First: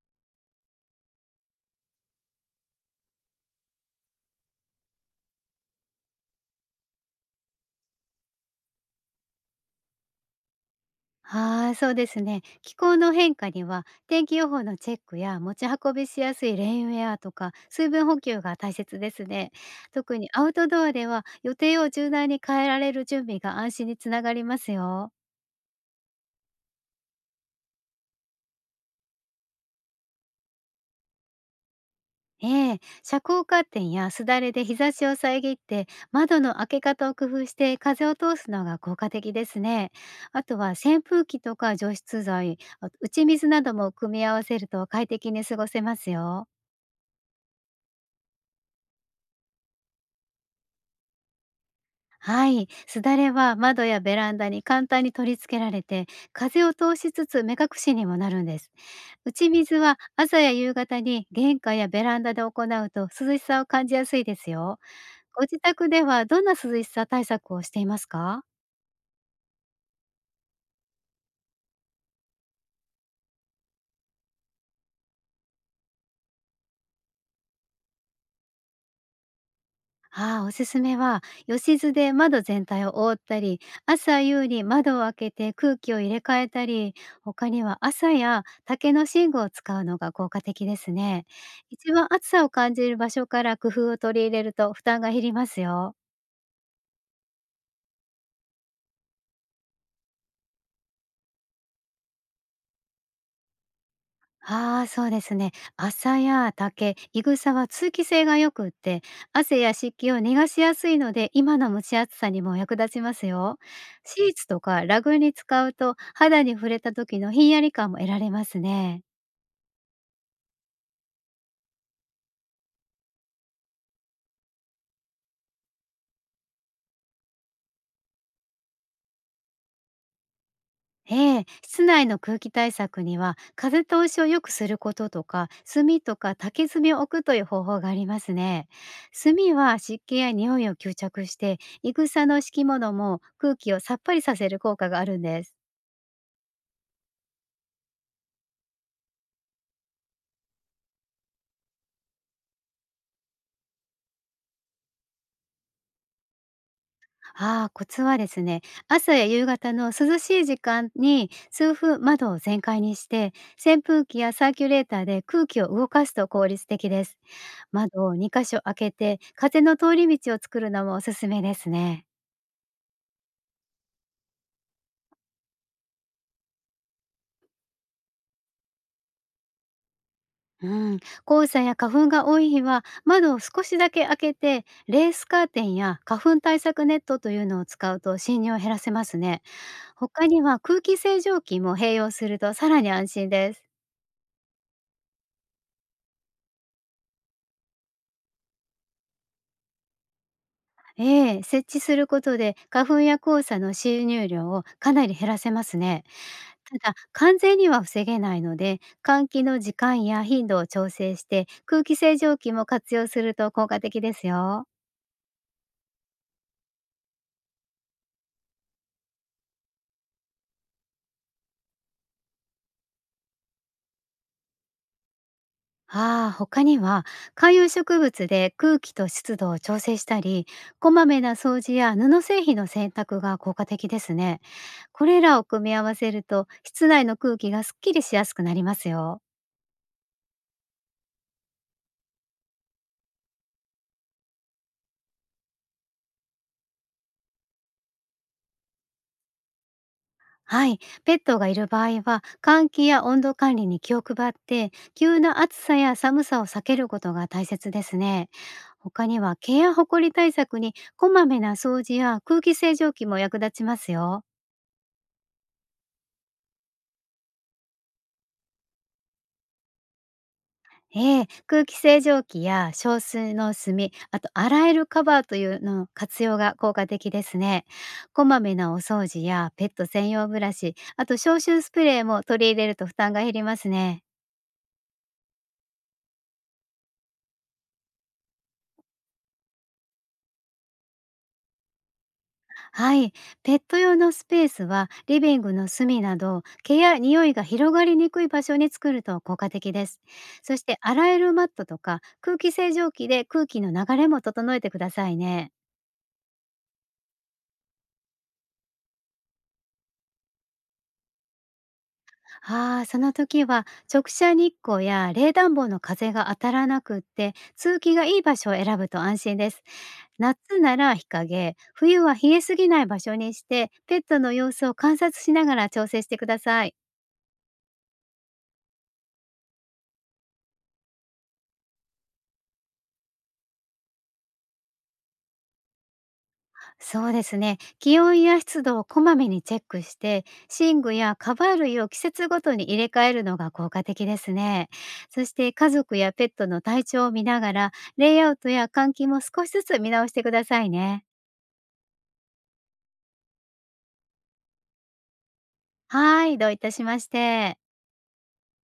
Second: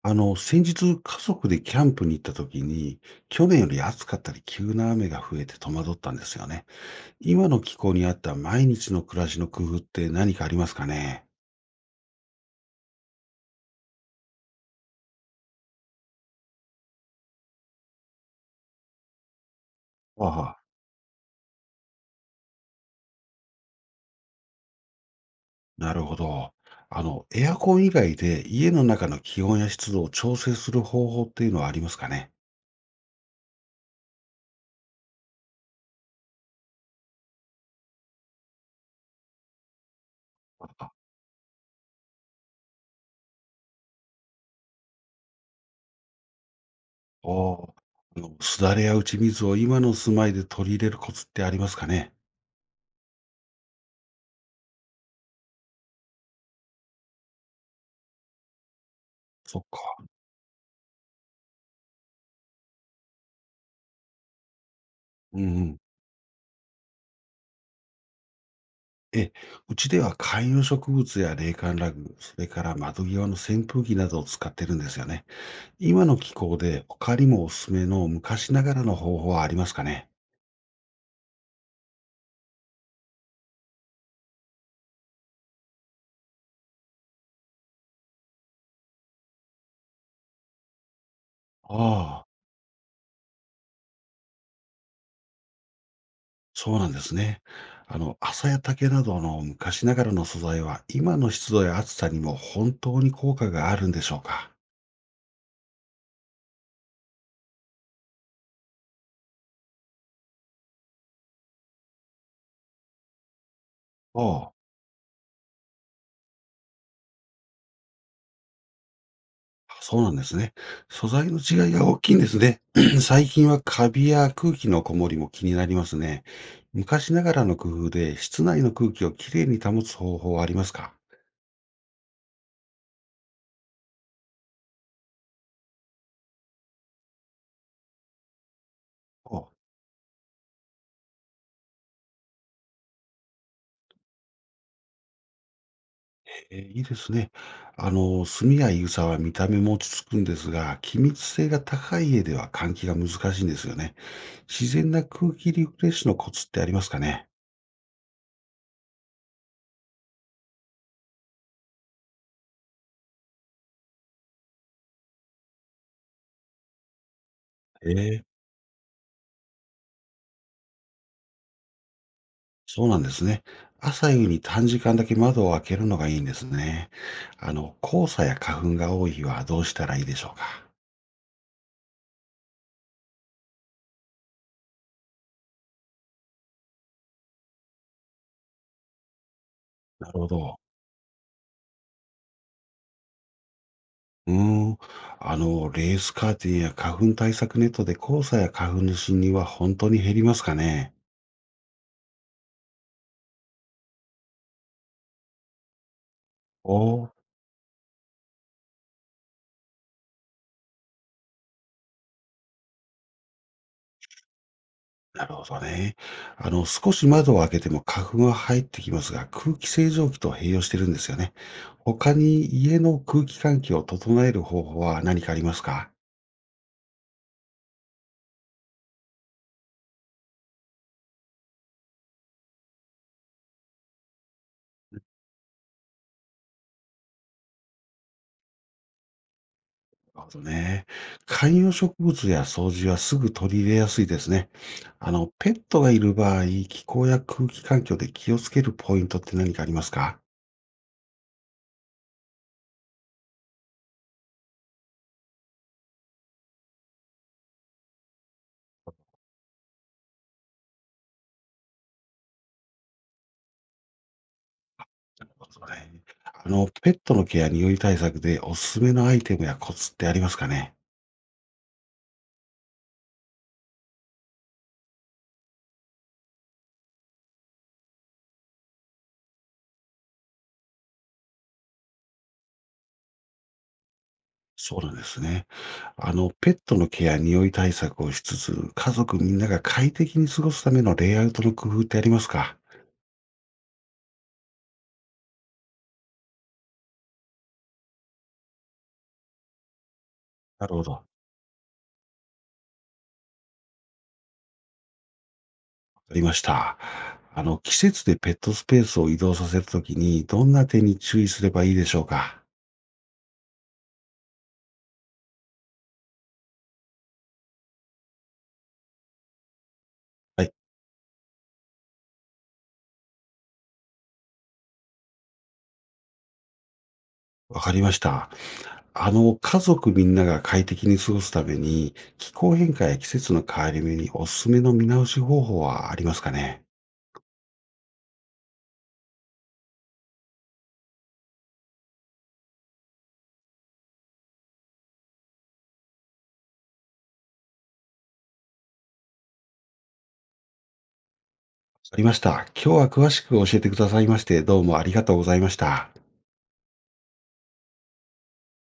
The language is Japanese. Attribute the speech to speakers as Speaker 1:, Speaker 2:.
Speaker 1: 先日家族でキャンプに行った時に、去年より暑かったり急な雨が増えて戸惑ったんですよね。今の気候に合った毎日の暮らしの工夫って何かありますかね？
Speaker 2: はい、そうですね。気候の変化には天気予報のチェックや持ち運びしやすいレインウェアとか水分補給が大切ですね。特
Speaker 1: あ
Speaker 2: にアウ
Speaker 1: あ、
Speaker 2: トドアでは予定を柔軟に変えられる準備が安心につながりますよ。
Speaker 1: なるほど。エアコン以外で家の中の気温や湿度を調整する方法っていうのはありますかね？
Speaker 2: ええ、遮光カーテンやすだれで日差しを遮って窓の開け方を工夫して風を通すのが効果的ですね。あと
Speaker 1: あ
Speaker 2: は
Speaker 1: あ。
Speaker 2: 扇風機とか除湿剤、あと打ち水なども組み合わせると快適に過ごせますよ。
Speaker 1: お。すだれや打ち水を今の住まいで取り入れるコツってありますかね？
Speaker 2: はい。すだれは窓やベランダに簡単に取り付けられて、風を通しつつ目隠しにもなるんです。打ち
Speaker 1: そっ
Speaker 2: 水は
Speaker 1: か。
Speaker 2: 朝や夕方に玄関やベランダで行うと涼しさを感じやすいですよ。
Speaker 1: う
Speaker 2: ご
Speaker 1: ん
Speaker 2: 自
Speaker 1: うん。
Speaker 2: 宅ではどんな涼しさ対策をしていますか？
Speaker 1: ええ、うちでは観葉植物や冷感ラグ、それから窓際の扇風機などを使ってるんですよね。今の気候で他にもおすすめの昔ながらの方法はありますかね？
Speaker 2: ああ、おすすめは、よしずで窓全体を覆ったり、朝夕に窓を開けて空気を入れ替えたり、他には朝や竹の寝具を使うのが効果的ですね。一番
Speaker 1: あ
Speaker 2: 暑
Speaker 1: あ、
Speaker 2: さを感じる場所から工夫を取り入れると負担が減りますよ。
Speaker 1: そうなんですね。麻や竹などの昔ながらの素材は今の湿度や暑さにも本当に効果があるんでしょうか？
Speaker 2: ああ、そうですね。麻や竹、いぐさは通気性が良くって、汗や湿気を逃がしやすいので、今の蒸し暑さにも役立ちますよ。
Speaker 1: あ
Speaker 2: シーツ
Speaker 1: あ。
Speaker 2: とかラグに使うと、肌に触れた時のひんやり感も得られますね。
Speaker 1: そうなんですね。素材の違いが大きいんですね。最近はカビや空気のこもりも気になりますね。昔ながらの工夫で室内の空気をきれいに保つ方法はありますか？
Speaker 2: ええ、室内の空気対策には、風通しを良くすることとか、炭とか竹炭を置くという方法がありますね。炭
Speaker 1: お。
Speaker 2: は湿気や匂いを吸着して、いぐさの敷物も空気をさっぱりさせる効果があるんです。
Speaker 1: いいですね。炭やイグサは見た目も落ち着くんですが、気密性が高い家では換気が難しいんですよね。自然な空気リフレッシュのコツってありますかね？
Speaker 2: ああ、コツはですね、朝や夕方の涼しい時間に数分窓を全開にして、扇風機やサーキュレーターで空気を動かすと効率的です。窓を
Speaker 1: ええ、
Speaker 2: 2箇所開けて、風の通り道を作るのもおすすめですね。
Speaker 1: そうなんですね。朝夕に短時間だけ窓を開けるのがいいんですね。黄砂や花粉が多い日はどうしたらいいでしょうか？
Speaker 2: うん、黄砂や花粉が多い日は窓を少しだけ開けてレースカーテンや花粉対策ネットというのを使うと侵入を減らせますね。
Speaker 1: なる
Speaker 2: 他
Speaker 1: ほ
Speaker 2: には
Speaker 1: ど。
Speaker 2: 空気清浄機も併用するとさらに安心です。
Speaker 1: うーん。レースカーテンや花粉対策ネットで黄砂や花粉の侵入は本当に減りますかね？
Speaker 2: ええ、設置することで花粉や黄砂の収入量をかなり減らせますね。
Speaker 1: お。
Speaker 2: ただ
Speaker 1: お、
Speaker 2: 完全には防げないので換気の時間や頻度を調整して空気清浄機も活用すると効果的ですよ。
Speaker 1: なるほどね。少し窓を開けても花粉は入ってきますが、空気清浄機と併用してるんですよね。他に家の空気環境を整える方法は何かありますか？
Speaker 2: ああ他には観葉植物で空気と湿度を調整したりこまめな掃除や布製品の洗濯が効果的ですね。これらを組み合わせると室内の空気がすっきりしやすくなりますよ。
Speaker 1: なるほどね。観葉植物や掃除はすぐ取り入れやすいですね。ペットがいる場合、気候や空気環境で気をつけるポイントって何かありますか？
Speaker 2: はい、ペットがいる場合は換気や温度管理に気を配って急な暑さや寒さを避けることが大切ですね。他には毛やほこり対策にこまめな掃除や空気清浄機も役立ちますよ。
Speaker 1: なるほどね。ペットのケア、匂い対策でおすすめのアイテムやコツってありますかね？
Speaker 2: ええ、空気清浄機や少数の炭、あと洗えるカバーというの活用が効果的ですね。こまめなお掃除やペット専用ブラシあと消臭スプレーも取り入れると負担が減りますね。
Speaker 1: そうなんですね。ペットのケア、匂い対策をしつつ、家族みんなが快適に過ごすためのレイアウトの工夫ってありますか？
Speaker 2: はい、ペット用のスペースはリビングの隅など毛や匂いが広がりにくい場所に作ると効果的です。そし
Speaker 1: なる
Speaker 2: て
Speaker 1: ほど。
Speaker 2: 洗えるマットとか空気清浄機で空気の流れも整えてくださいね。
Speaker 1: ありました。季節でペットスペースを移動させるときに、どんな点に注意すればいいでしょうか？
Speaker 2: ああ、その時は直射日光や冷暖房の風が当たらなくって通気がいい場所を選ぶと安心です。
Speaker 1: はい、
Speaker 2: 夏なら日陰、冬は冷えすぎない場所にしてペットの様子を観察しながら調整してください。
Speaker 1: わかりました。家族みんなが快適に過ごすために、気候変化や季節の変わり目におすすめの見直し方法はありますかね？
Speaker 2: そうですね。気温や湿度をこまめにチェックして、寝具やカバー類を季節ごとに入れ替えるのが効果的ですね。そして家族やペットの体調を見ながら、レイアウトや換気も少しずつ見直してくださいね。
Speaker 1: ありました。今日は詳しく教えてくださいまして、どうもありがとうございました。
Speaker 2: はい、どういたしまして。